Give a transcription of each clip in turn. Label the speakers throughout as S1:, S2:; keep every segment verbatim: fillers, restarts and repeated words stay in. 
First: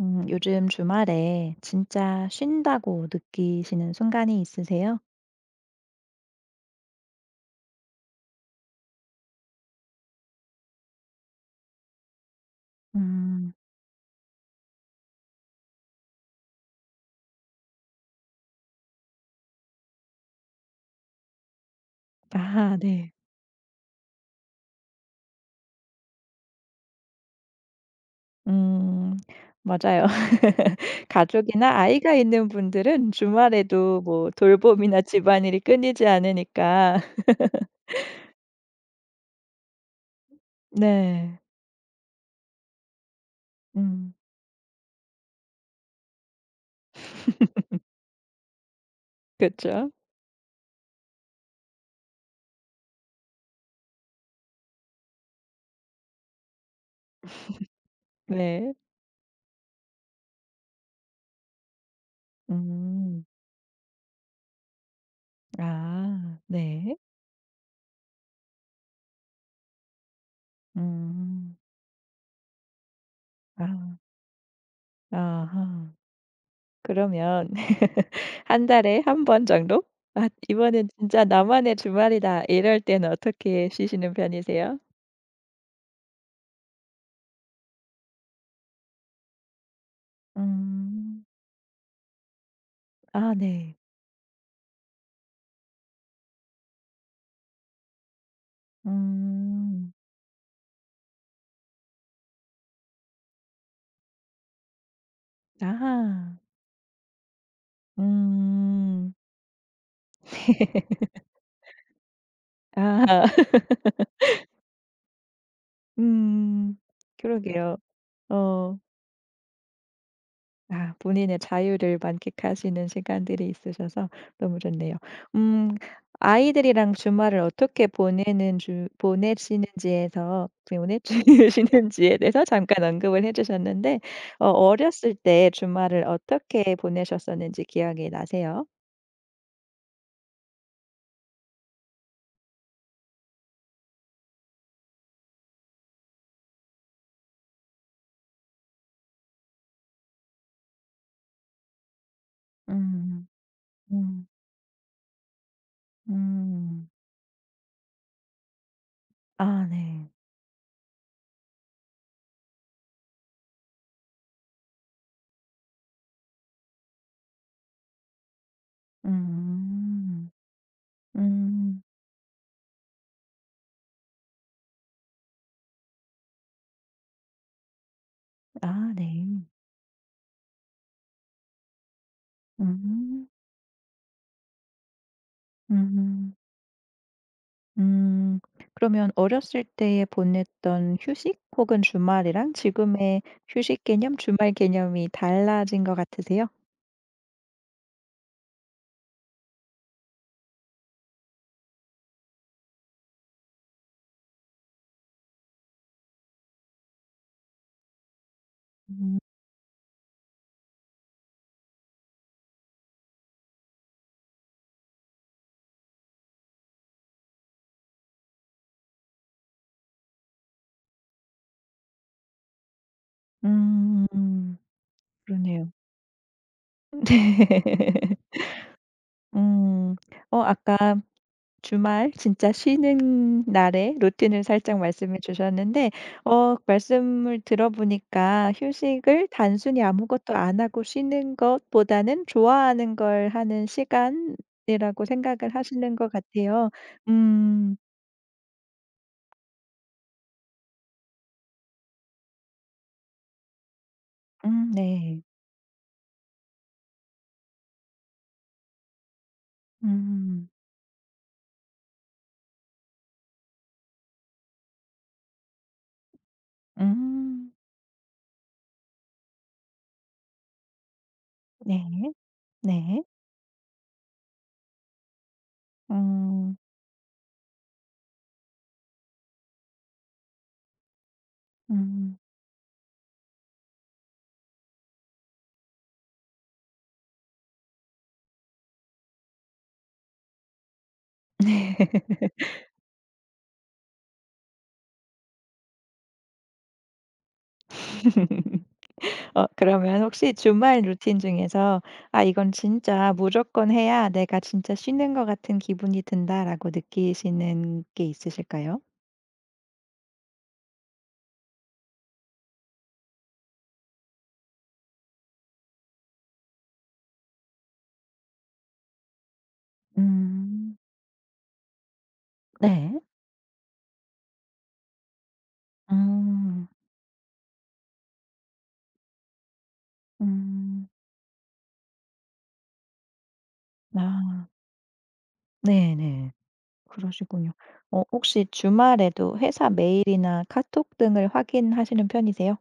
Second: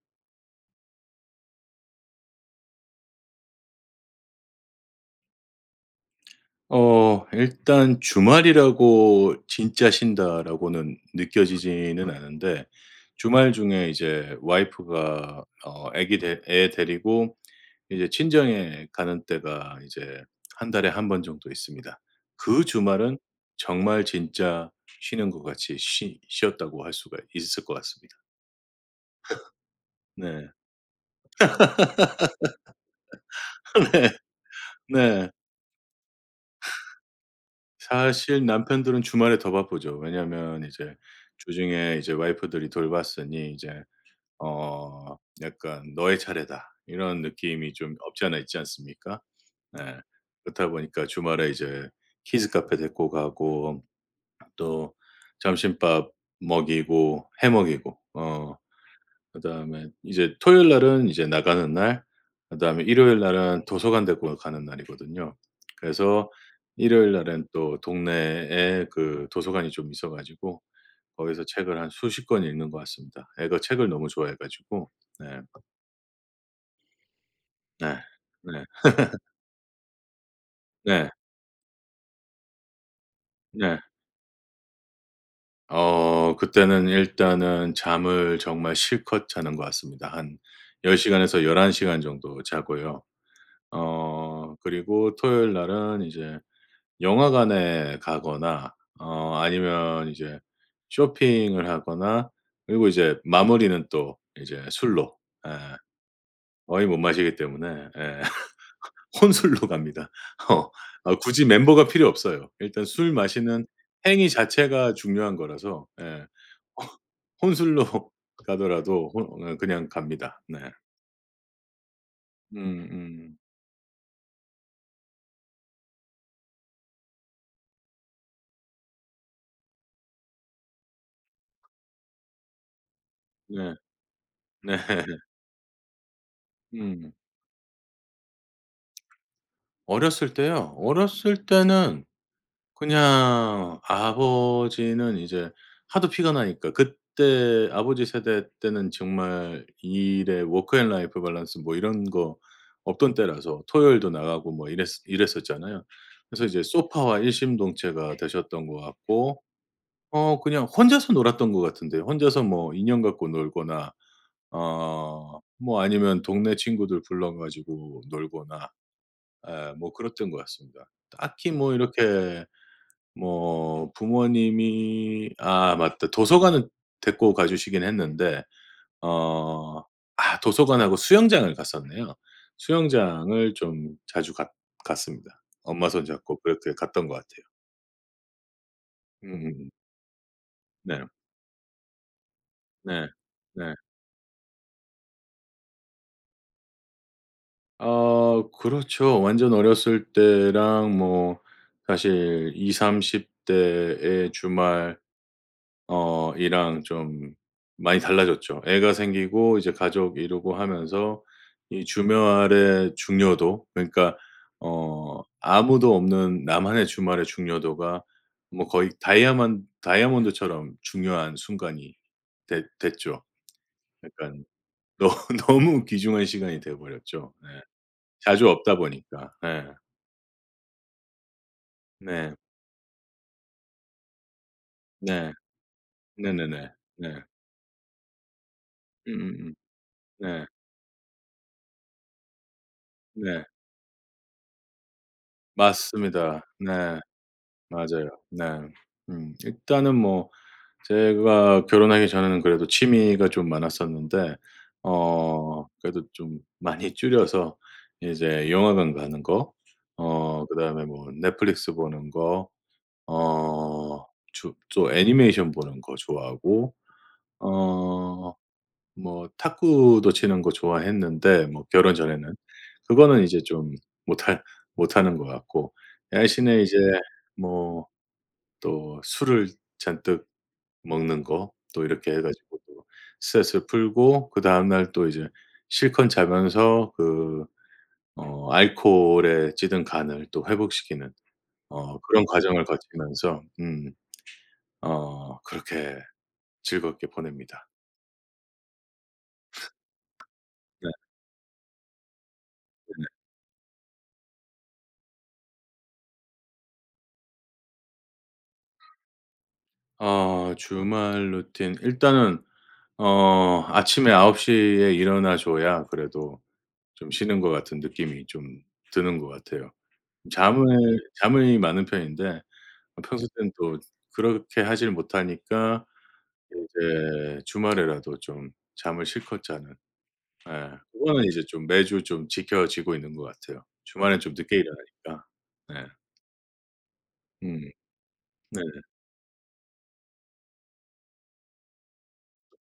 S1: 음, 요즘 주말에 진짜 쉰다고 느끼시는 순간이 있으세요?
S2: 어 일단 '주말이라고 진짜 쉰다.'라고는 느껴지지는 않은데,
S1: 음.
S2: 주말 중에 이제 와이프가 어 아기 데 애 데리고 이제 친정에 가는 때가 이제 한 달에 한 번 정도 있습니다. 그
S1: 아, 네.
S2: 주말은 정말 진짜 쉬는 것 같이 쉬 쉬었다고 할 수가 있을 것 같습니다.
S1: 음, 맞아요.
S2: 네.
S1: 가족이나 아이가 있는 분들은 주말에도
S2: 네.
S1: 뭐 돌봄이나
S2: 네.
S1: 집안일이 끊이지 않으니까.
S2: 사실 남편들은 주말에 더 바쁘죠. 왜냐하면 이제
S1: 네.
S2: 주중에 이제 와이프들이 돌봤으니 이제
S1: 음,
S2: 어 약간 '너의 차례다.' 이런 느낌이 좀 없지 않아 있지 않습니까?
S1: 그렇죠.
S2: 예. 그렇다 보니까 주말에 이제 키즈 카페 데리고 가고, 또 점심밥 먹이고 해 먹이고 어
S1: 네.
S2: 그다음에 이제 토요일 날은 이제 나가는 날, 그다음에 일요일
S1: 음.
S2: 날은 도서관 데리고 가는 날이거든요. 그래서
S1: 아, 네.
S2: 일요일 날은 또 동네에 그 도서관이 좀 있어 가지고 거기서
S1: 음.
S2: 책을 한 수십 권 읽는 것 같습니다. 애가
S1: 아,
S2: 책을 너무 좋아해 가지고. 네.
S1: 아하. 그러면
S2: 네. 네.
S1: 한 달에 한 번 정도? '아 이번엔
S2: 네.
S1: 진짜 나만의 주말이다.' 이럴 때는 어떻게
S2: 네.
S1: 쉬시는 편이세요?
S2: 어 그때는 일단은 잠을 정말 실컷 자는 것 같습니다. 한 열
S1: 음.
S2: 시간에서 열한 시간 정도 자고요.
S1: 아, 네.
S2: 어 그리고 토요일 날은 이제 영화관에 가거나 어
S1: 음.
S2: 아니면 이제 쇼핑을 하거나, 그리고 이제 마무리는 또 이제 술로. 예.
S1: 아하.
S2: 거의 못 마시기 때문에. 예.
S1: 음.
S2: 혼술로 갑니다. 어. 아, 굳이 멤버가 필요 없어요. 일단 술
S1: 아.
S2: 마시는 행위 자체가 중요한 거라서. 예.
S1: 음.
S2: 혼
S1: 그러게요.
S2: 술로
S1: 어.
S2: 가더라도 혼 어 그냥 갑니다. 네.
S1: 아, 본인의 자유를 만끽하시는
S2: 음음.
S1: 시간들이 있으셔서 너무 좋네요. 음, 아이들이랑 주말을 어떻게 보내는 주 보내시는지에서 보내시는지에 대해서 잠깐 언급을 해
S2: 네.
S1: 주셨는데 어
S2: 네.
S1: 어렸을 때 주말을 어떻게
S2: 음.
S1: 보내셨었는지 기억이 나세요?
S2: 어렸을 때요? 어렸을 때는 그냥 아버지는 이제 하도 피가 나니까, 그때 아버지 세대 때는 정말 일에 워크 앤 라이프 밸런스 뭐 이런 거 없던
S1: 음.
S2: 때라서 토요일도
S1: 음.
S2: 나가고 뭐 이랬 이랬었잖아요. 그래서 이제
S1: 음.
S2: 소파와 일심동체가 되셨던 것 같고,
S1: 아, 네.
S2: 어 그냥 혼자서 놀았던 것 같은데, 혼자서 뭐 인형 갖고 놀거나 어 뭐 아니면 동네 친구들 불러 가지고 놀거나, 에 뭐
S1: 음.
S2: 그랬던 것 같습니다. 딱히 뭐
S1: 음.
S2: 이렇게 뭐 부모님이. 아, 맞다. 도서관은 데리고 가 주시긴 했는데
S1: 아, 네.
S2: 어 아, 도서관하고 수영장을 갔었네요.
S1: 음.
S2: 수영장을 좀 자주 갔 갔습니다. 엄마
S1: 음.
S2: 손잡고 그렇게 갔던 것 같아요.
S1: 음. 그러면 어렸을
S2: 음음.
S1: 때에
S2: 네.
S1: 보냈던 휴식 혹은 주말이랑
S2: 네.
S1: 지금의
S2: 네.
S1: 휴식 개념, 주말 개념이 달라진 것 같으세요?
S2: 어 그렇죠. 완전 어렸을 때랑 뭐 사실 이삼십 대 대의 주말 어 이랑 좀 많이 달라졌죠. 애가
S1: 음.
S2: 생기고 이제 가족 이루고 하면서 이 주말의 중요도, 그러니까 어 아무도 없는 나만의 주말의 중요도가 뭐 거의 다이아몬 다이아몬드처럼 중요한 순간이 됐 됐죠. 약간
S1: 음.
S2: 너
S1: 그러네요.
S2: 너무 귀중한 시간이 돼 버렸죠. 네. 자주 없다 보니까. 예.
S1: 음. 어 아까 주말
S2: 네.
S1: 진짜 쉬는 날에 루틴을 살짝 말씀해
S2: 네.
S1: 주셨는데 어
S2: 네네네. 네.
S1: 말씀을 들어보니까 휴식을
S2: 음음음.
S1: 단순히
S2: 네. 음, 음,
S1: 아무것도
S2: 음. 네.
S1: 안 하고 쉬는 것보다는 좋아하는 걸
S2: 네,
S1: 하는 시간이라고 생각을 하시는 것
S2: 맞습니다.
S1: 같아요.
S2: 네.
S1: 음.
S2: 맞아요. 네. 음, 일단은 뭐 제가 결혼하기 전에는 그래도 취미가 좀 많았었는데
S1: 음, 네.
S2: 어 그래도 좀 많이 줄여서 이제 영화관 가는 거, 어
S1: 음.
S2: 그다음에 뭐 넷플릭스 보는 거, 어 주 또 애니메이션 보는 거 좋아하고
S1: 음.
S2: 어 뭐 탁구도 치는 거 좋아했는데 뭐
S1: 네.
S2: 결혼 전에는.
S1: 네.
S2: 그거는 이제 좀 못할 못하는 것 같고,
S1: 음.
S2: 대신에 이제 뭐 또 술을 잔뜩 먹는 거 또 이렇게
S1: 음.
S2: 해 가지고 또 스트레스를 풀고, 그다음 날 또 이제 실컷 자면서 그 어 알코올에 찌든 간을 또 회복시키는 어 그런 과정을 거치면서 음 어 그렇게 즐겁게 보냅니다.
S1: 네. 어 그러면 혹시 주말 루틴 중에서 '아 이건
S2: 네네.
S1: 진짜 무조건 해야 내가 진짜 쉬는 것 같은 기분이 든다.'라고 느끼시는 게 있으실까요?
S2: 어 주말 루틴, 일단은 어 아침에 아홉 시에 일어나 줘야 그래도 좀 쉬는 것 같은 느낌이 좀 드는 것 같아요. 잠을
S1: 음,
S2: 잠이 많은 편인데
S1: 네.
S2: 평소 때는 또 그렇게 하질 못하니까
S1: 음.
S2: 이제 주말에라도 좀 잠을 실컷 자는, 예,
S1: 음.
S2: 그거는 이제 좀 매주 좀 지켜지고 있는 것 같아요. 주말엔 좀
S1: 아.
S2: 늦게 일어나니까. 네.
S1: 네네. 그러시군요.
S2: 음.
S1: 어 혹시
S2: 네네.
S1: 주말에도 회사 메일이나 카톡 등을 확인하시는 편이세요?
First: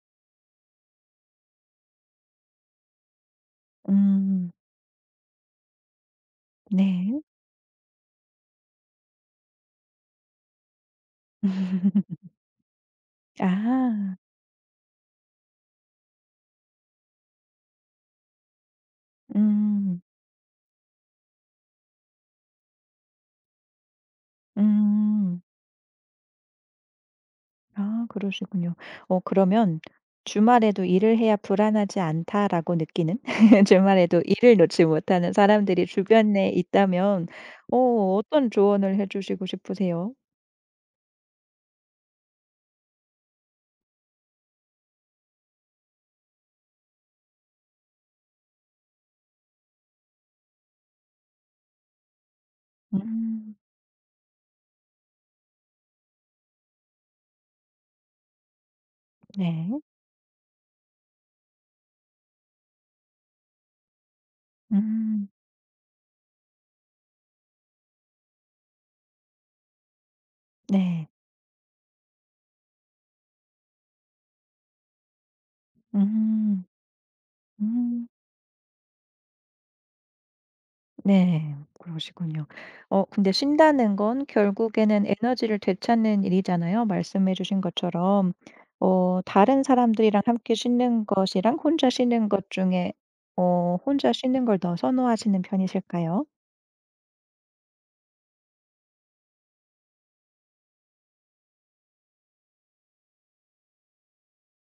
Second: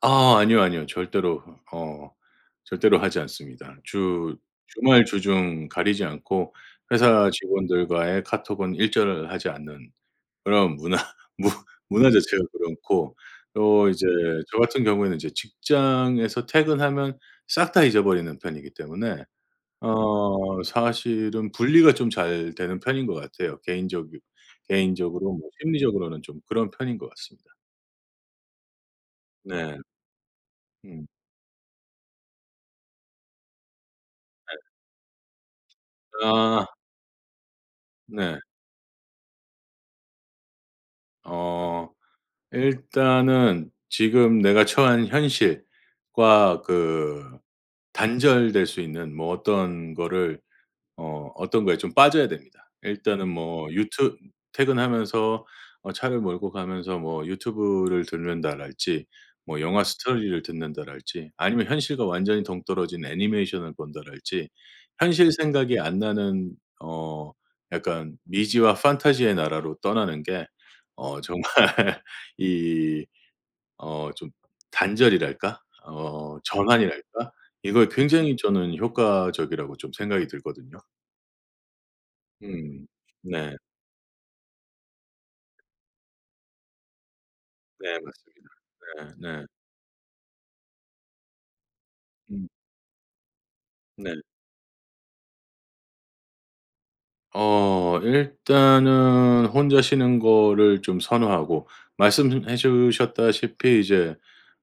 S2: 아, 아니요, 아니요. 절대로 어 절대로 하지 않습니다. 주
S1: 음,
S2: 주말, 주중 가리지 않고
S1: 네.
S2: 회사 직원들과의 카톡은 일절하지 않는 그런 문화. 무 문화 자체가 그렇고, 또 이제
S1: 아.
S2: 저 같은 경우에는 이제 직장에서 퇴근하면 싹 다 잊어버리는 편이기 때문에
S1: 음.
S2: 어 사실은 분리가 좀 잘 되는 편인 것 같아요. 개인적 개인적으로
S1: 음.
S2: 뭐 심리적으로는 좀 그런 편인 것 같습니다.
S1: 아, 그러시군요. 어
S2: 네.
S1: 그러면 주말에도
S2: 음.
S1: '일을 해야 불안하지 않다.'라고 느끼는 주말에도 일을 놓지 못하는 사람들이 주변에
S2: 아,
S1: 있다면 어
S2: 네.
S1: 어떤 조언을 해 주시고 싶으세요?
S2: 어 일단은 지금 내가 처한 현실과 그 단절될 수 있는 뭐 어떤 거를, 어 어떤 거에 좀 빠져야 됩니다. 일단은 음,
S1: 음.
S2: 뭐 유튜 퇴근하면서 어 차를 몰고 가면서 뭐 유튜브를 듣는다랄지, 뭐
S1: 네.
S2: 영화 스토리를 듣는다랄지, 아니면 현실과 완전히 동떨어진 애니메이션을 본다랄지.
S1: 음.
S2: 현실 생각이 안 나는 어 약간 미지와 판타지의 나라로 떠나는 게
S1: 네.
S2: 어 정말 이 어 좀 단절이랄까? 어
S1: 음.
S2: 전환이랄까? 이거
S1: 음.
S2: 굉장히 저는 효과적이라고 좀 생각이 들거든요.
S1: 네. 그러시군요.
S2: 음.
S1: 어 근데
S2: 네.
S1: 쉰다는 건 결국에는 에너지를 되찾는 일이잖아요, 말씀해 주신
S2: 네,
S1: 것처럼.
S2: 맞습니다.
S1: 어
S2: 네. 네.
S1: 다른 사람들이랑 함께 쉬는 것이랑 혼자 쉬는 것
S2: 음.
S1: 중에 어 혼자
S2: 네.
S1: 쉬는 걸 더 선호하시는 편이실까요?
S2: 어 일단은 혼자 쉬는 거를 좀 선호하고, 말씀해 주셨다시피 이제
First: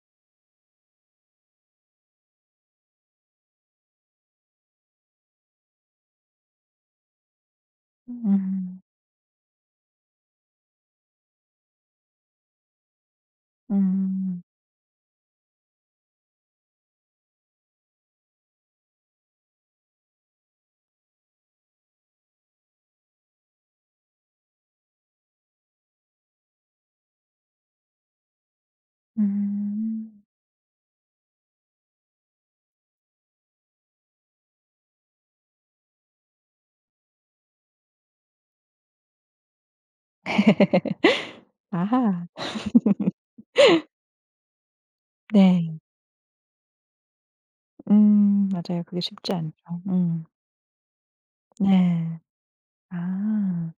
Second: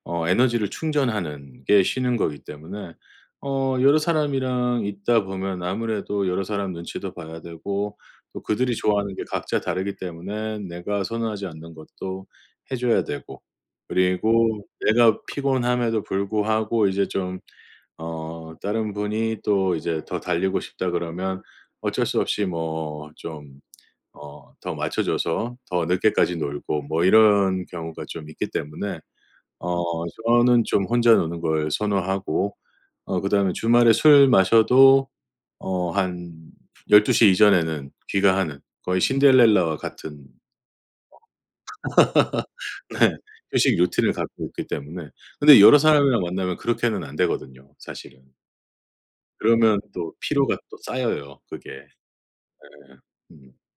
S2: 어 에너지를 충전하는 게 쉬는 거기 때문에 어 여러 사람이랑 있다 보면 아무래도 여러 사람 눈치도 봐야 되고, 또 그들이
S1: 음.
S2: 좋아하는 게 각자 다르기 때문에 내가 선호하지 않는 것도 해 줘야 되고,
S1: 음.
S2: 그리고 내가 피곤함에도 불구하고 이제 좀 어 다른 분이 또 이제 더 달리고 싶다 그러면 어쩔 수 없이 뭐 좀 어 더 맞춰 줘서 더 늦게까지 놀고 뭐 이런 경우가 좀 있기 때문에 어
S1: 음.
S2: 저는 좀 혼자 노는 걸 선호하고, 어 그다음에 주말에 술 마셔도 어 한 열두 시 이전에는 귀가하는, 거의 신데렐라와 같은
S1: 아하.
S2: 네 휴식 루틴을 갖고 있기 때문에. 근데 여러
S1: 네.
S2: 사람이랑 만나면 그렇게는 안 되거든요, 사실은.
S1: 음, 맞아요. 그게 쉽지 않죠.
S2: 그러면 또
S1: 음.
S2: 피로가 또 쌓여요, 그게.
S1: 네.
S2: 네. 음.
S1: 아.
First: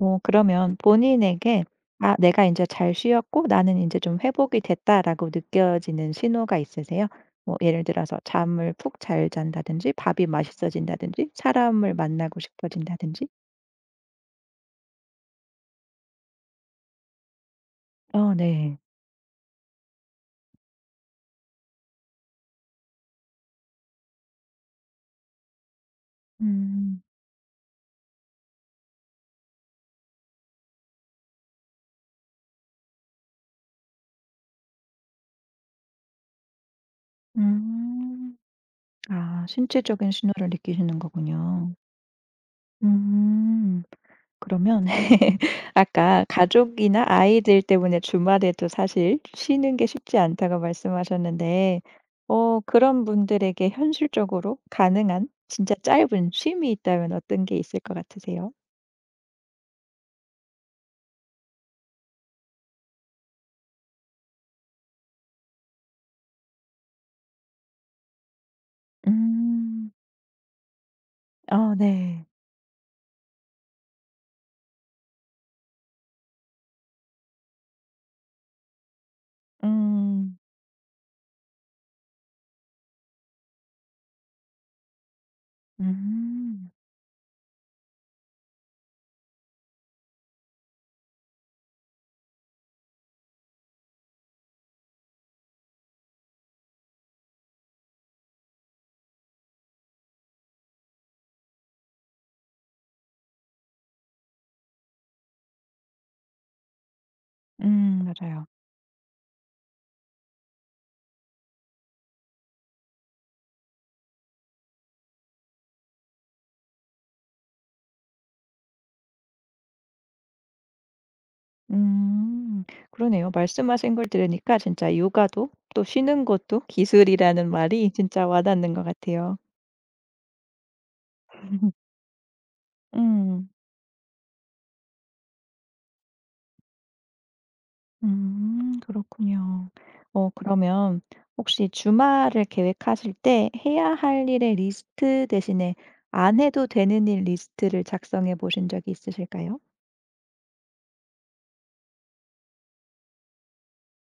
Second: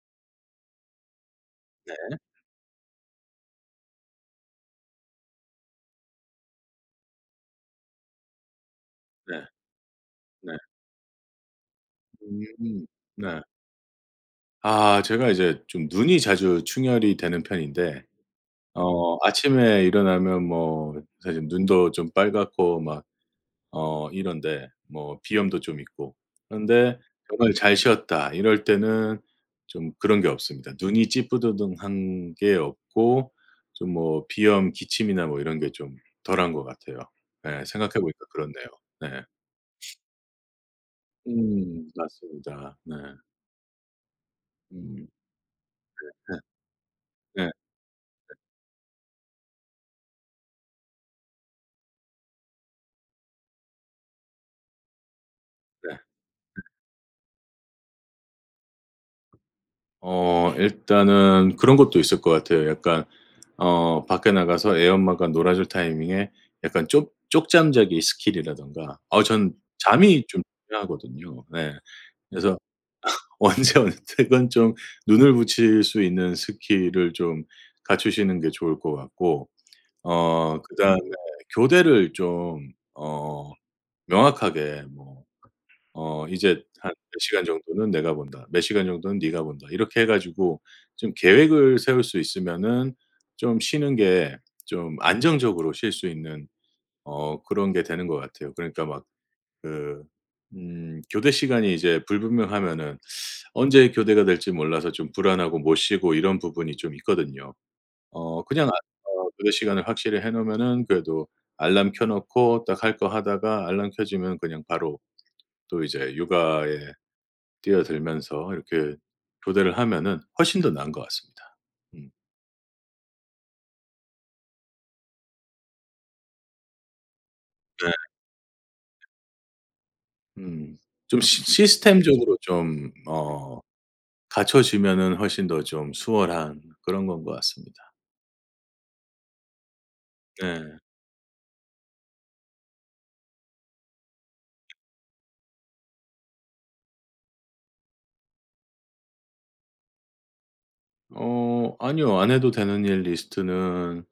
S1: 어 그러면 본인에게
S2: 네.
S1: '아 내가 이제 잘 쉬었고 나는 이제 좀 회복이 됐다.'라고 느껴지는 신호가 있으세요? 뭐 예를 들어서 잠을 푹 잘
S2: 네.
S1: 잔다든지 밥이
S2: 네.
S1: 맛있어진다든지 사람을 만나고
S2: 음.
S1: 싶어진다든지?
S2: 네. 아, 제가 이제 좀 눈이 자주 충혈이 되는 편인데
S1: 어, 네.
S2: 어 아침에 일어나면 뭐 사실 눈도 좀 빨갛고 막 어 이런데, 뭐 비염도 좀 있고. 그런데 음,
S1: 음.
S2: 정말 잘 쉬었다 이럴 때는 좀 그런 게 없습니다. 눈이 찌뿌드둥한 게 없고, 좀 뭐 비염, 기침이나 뭐 이런 게 좀 덜한 것 같아요. 네, 생각해 보니까
S1: 음.
S2: 그렇네요. 네.
S1: 아, 신체적인 신호를 느끼시는 거군요.
S2: 음, 맞습니다. 네.
S1: 음. 그러면
S2: 음.
S1: 아까
S2: 네.
S1: 가족이나
S2: 네.
S1: 아이들 때문에 주말에도 사실 쉬는 게 쉽지 않다고 말씀하셨는데 어 그런 분들에게 현실적으로 가능한 진짜
S2: 네.
S1: 짧은 쉼이 있다면 어떤 게 있을 것 같으세요?
S2: 어 일단은 그런 것도 있을 것 같아요. 약간 어 밖에 나가서 애 엄마가 놀아줄 타이밍에 약간 쪽 쪽잠 자기 스킬이라든가 어 전
S1: 음.
S2: 잠이 좀 중요하거든요. 네.
S1: 아, 네.
S2: 그래서 언제 어느 때건 좀 눈을 붙일 수 있는 스킬을 좀 갖추시는 게 좋을 것 같고,
S1: 음.
S2: 어 그다음에 교대를 좀 어 명확하게 뭐 어 이제
S1: 음.
S2: 한 몇 시간 정도는 내가 본다, 몇 시간 정도는 네가 본다, 이렇게 해 가지고 좀 계획을 세울 수 있으면은 좀 쉬는 게 좀 안정적으로 쉴 수 있는 어 그런 게 되는 것 같아요. 그러니까 막 그 음 교대 시간이 이제 불분명하면은 언제 교대가 될지 몰라서 좀 불안하고 못 쉬고 이런 부분이 좀 있거든요.
S1: 음,
S2: 어
S1: 맞아요.
S2: 그냥 아 어 교대 시간을 확실히 해 놓으면은 그래도 알람 켜 놓고 딱 할 거 하다가 알람 켜지면 그냥 바로 또 이제 육아에 뛰어들면서 이렇게 교대를 하면은 훨씬 더 나은 것 같습니다. 음.
S1: 음. 그러네요. 말씀하신 걸 들으니까 진짜 육아도 또 쉬는 것도 기술이라는 말이
S2: 네.
S1: 진짜 와닿는 것 같아요.
S2: 음. 좀 시 시스템적으로 좀
S1: 음.
S2: 어 갖춰지면은 훨씬 더 좀 수월한 그런 건 것 같습니다.
S1: 음, 그렇군요. 어
S2: 네.
S1: 그러면 혹시 주말을 계획하실 때 해야 할 일의 리스트 대신에 안 해도 되는 일 리스트를 작성해 보신 적이 있으실까요?
S2: 어 아니요. 안 해도 되는 일 리스트는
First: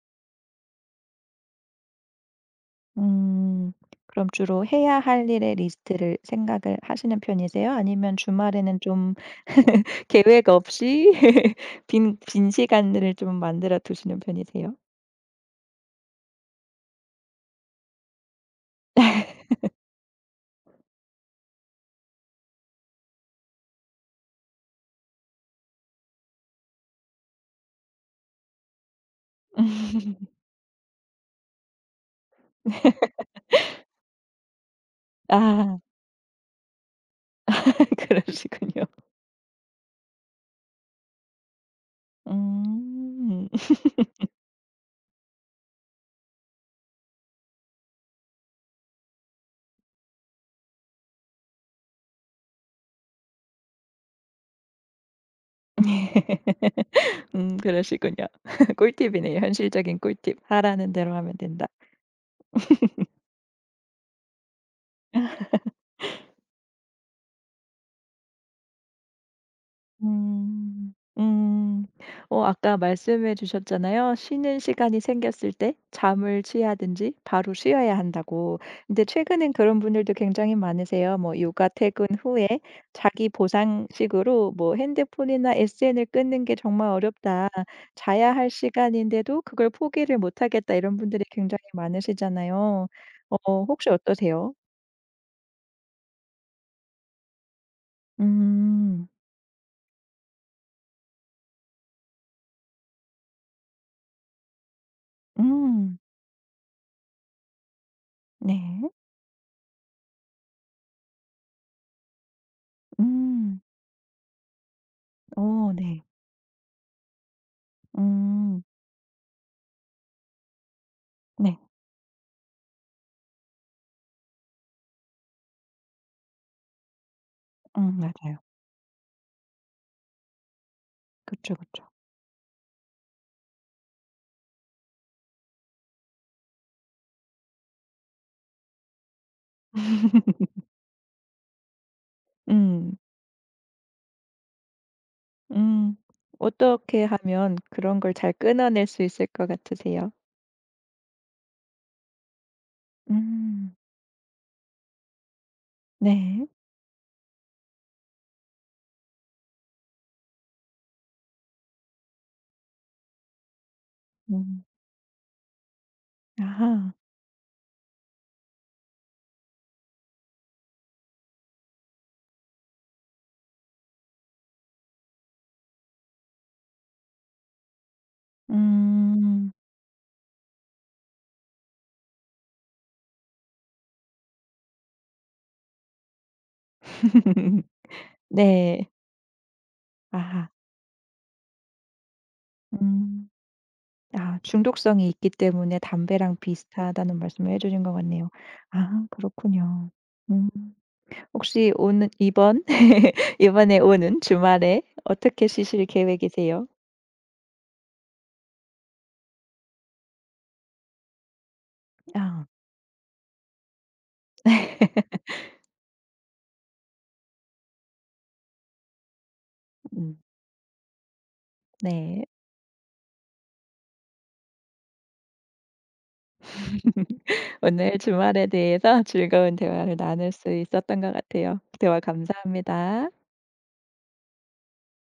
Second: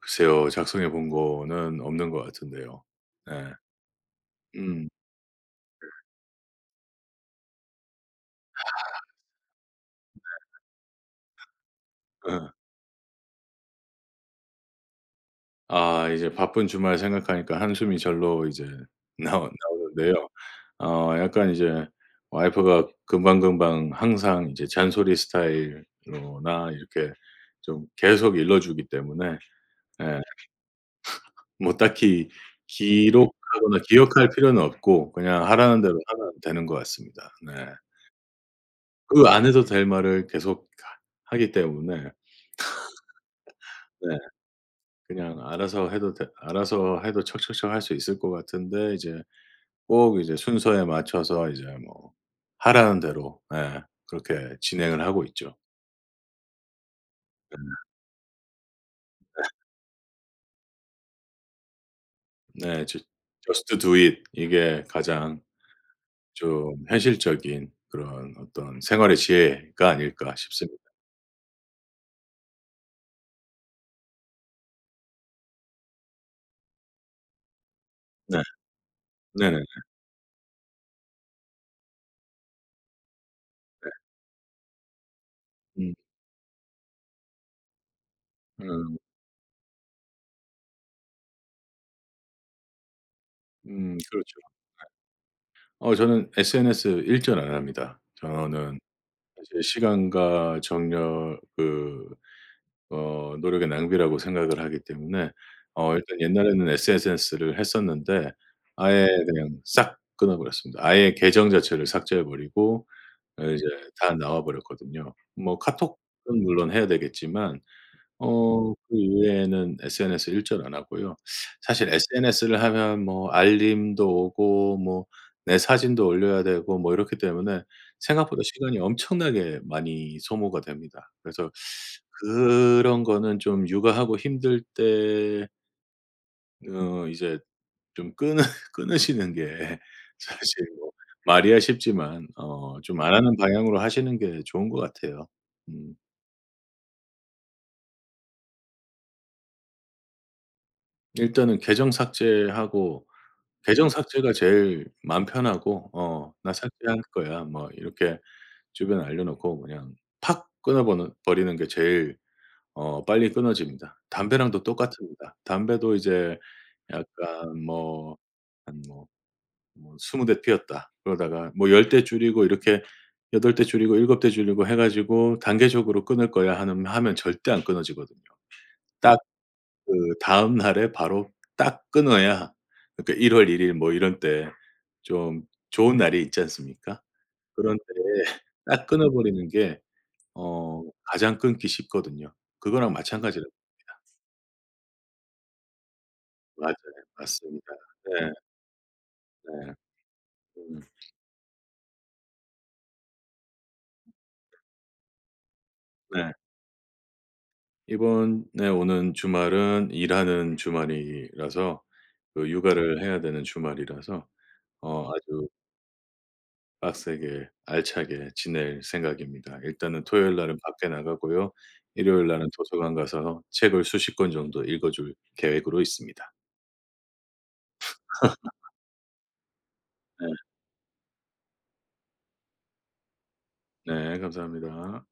S2: 글쎄요, 작성해 본 거는 없는 것 같은데요. 네.
S1: 음. 그럼 주로
S2: 음.
S1: 해야 할 일의 리스트를 생각을 하시는 편이세요? 아니면 주말에는 좀 계획 없이 빈 빈
S2: 예.
S1: 시간을 좀 만들어 두시는 편이세요?
S2: 아, 이제 바쁜 주말 생각하니까 한숨이 절로 이제 나오 나오는데요. 어 약간 이제 와이프가 금방금방 항상 이제 잔소리 스타일로나 이렇게 좀 계속 일러 주기 때문에 예, 뭐 딱히 기록하거나 기억할 필요는 없고 그냥
S1: 아.
S2: 하라는 대로 하면 되는 것 같습니다. 네.
S1: 그러시군요.
S2: 그 안 해도 될 말을 계속 하 하기 때문에
S1: 음.
S2: 네, 그냥 알아서 해도 되 알아서 해도 척척척 할 수 있을 것 같은데, 이제 꼭 이제 순서에 맞춰서 이제 뭐 하라는 대로, 예, 그렇게 진행을 하고 있죠.
S1: 음, 그러시군요. 꿀팁이네요. 현실적인 꿀팁. "하라는 대로 하면 된다."
S2: 네. 저 Just do it, 이게 가장 좀 현실적인 그런 어떤 생활의 지혜가 아닐까 싶습니다.
S1: 음. 음. 어 아까 말씀해 주셨잖아요. 쉬는 시간이 생겼을 때 잠을 취하든지 바로 쉬어야
S2: 네.
S1: 한다고. 근데 최근엔
S2: 네네.
S1: 그런 분들도 굉장히 많으세요. 뭐 육아 퇴근 후에 자기 보상식으로 뭐 "핸드폰이나
S2: 음.
S1: 에스엔을 끊는 게 정말 어렵다. 자야 할
S2: 음.
S1: 시간인데도 그걸 포기를 못 하겠다." 이런 분들이 굉장히 많으시잖아요. 어 혹시
S2: 음, 그렇죠.
S1: 어떠세요?
S2: 어 저는 에스엔에스 일전 안 합니다. 저는
S1: 음.
S2: 사실 시간과 정력 그 어 노력의 낭비라고 생각을 하기 때문에 어
S1: 음.
S2: 일단 옛날에는 에스엔에스를 했었는데
S1: 네.
S2: 아예 그냥 싹 끊어 버렸습니다. 아예 계정 자체를 삭제해 버리고 어
S1: 음.
S2: 이제 다 나와 버렸거든요. 뭐
S1: 어,
S2: 카톡은
S1: 네.
S2: 물론 해야 되겠지만
S1: 음.
S2: 어 그 이외에는 에스엔에스 일절 안 하고요.
S1: 네.
S2: 사실 에스엔에스를 하면 뭐 알림도 오고 뭐 내 사진도 올려야 되고 뭐 이렇기 때문에
S1: 음, 맞아요.
S2: 생각보다 시간이 엄청나게 많이 소모가 됩니다. 그래서
S1: 그쵸, 그쵸.
S2: 그런 거는 좀 육아하고 힘들 때 어 이제 좀 끊으 끊으시는 게 사실 뭐 말이야 쉽지만 어
S1: 음.
S2: 좀 안 하는 방향으로 하시는 게 좋은 것 같아요. 음.
S1: 음. 어떻게 하면 그런 걸 잘 끊어낼 수 있을 것 같으세요?
S2: 일단은 계정 삭제하고,
S1: 음.
S2: 계정 삭제가 제일 마음 편하고 어
S1: 네.
S2: "나 삭제한 거야." 뭐 이렇게 주변에 알려놓고 그냥 팍 끊어 버는 버리는 게 제일 어 빨리 끊어집니다. 담배랑도
S1: 음.
S2: 똑같습니다. 담배도 이제
S1: 아하.
S2: 약간 뭐 한 뭐 뭐 스무 대 피웠다 그러다가 뭐 열 대 줄이고 이렇게 여덟 대 줄이고 일곱 대 줄이고 해 가지고 단계적으로 끊을 거야 하는 하면 절대 안 끊어지거든요. 딱
S1: 음.
S2: 그 다음 날에 바로 딱 끊어야. 그러니까 일 월 일 일 뭐 이런 때 좀 좋은 날이 있지 않습니까? 그런 때에
S1: 네.
S2: 딱 끊어 버리는 게
S1: 아하.
S2: 어 가장 끊기 쉽거든요. 그거랑
S1: 음.
S2: 마찬가지라고 봅니다.
S1: 아, 중독성이 있기 때문에 담배랑
S2: 맞아요.
S1: 비슷하다는 말씀을 해
S2: 맞습니다.
S1: 주신 것 같네요.
S2: 네.
S1: 아,
S2: 네.
S1: 그렇군요. 음.
S2: 음.
S1: 혹시 오는 이번 이번에 오는 주말에 어떻게 쉬실
S2: 네.
S1: 계획이세요?
S2: 이번에 오는 주말은 일하는 주말이라서,
S1: 아.
S2: 그 육아를 해야 되는 주말이라서 어 아주 빡세게 알차게 지낼 생각입니다. 일단은
S1: 음,
S2: 토요일 날은 밖에 나가고요.
S1: 네.
S2: 일요일 날은 도서관 가서 책을 수십 권 정도 읽어 줄 계획으로 있습니다.
S1: 오늘 주말에 대해서 즐거운 대화를
S2: 네.
S1: 나눌 수 있었던 것 같아요. 대화 감사합니다.
S2: 네, 감사합니다.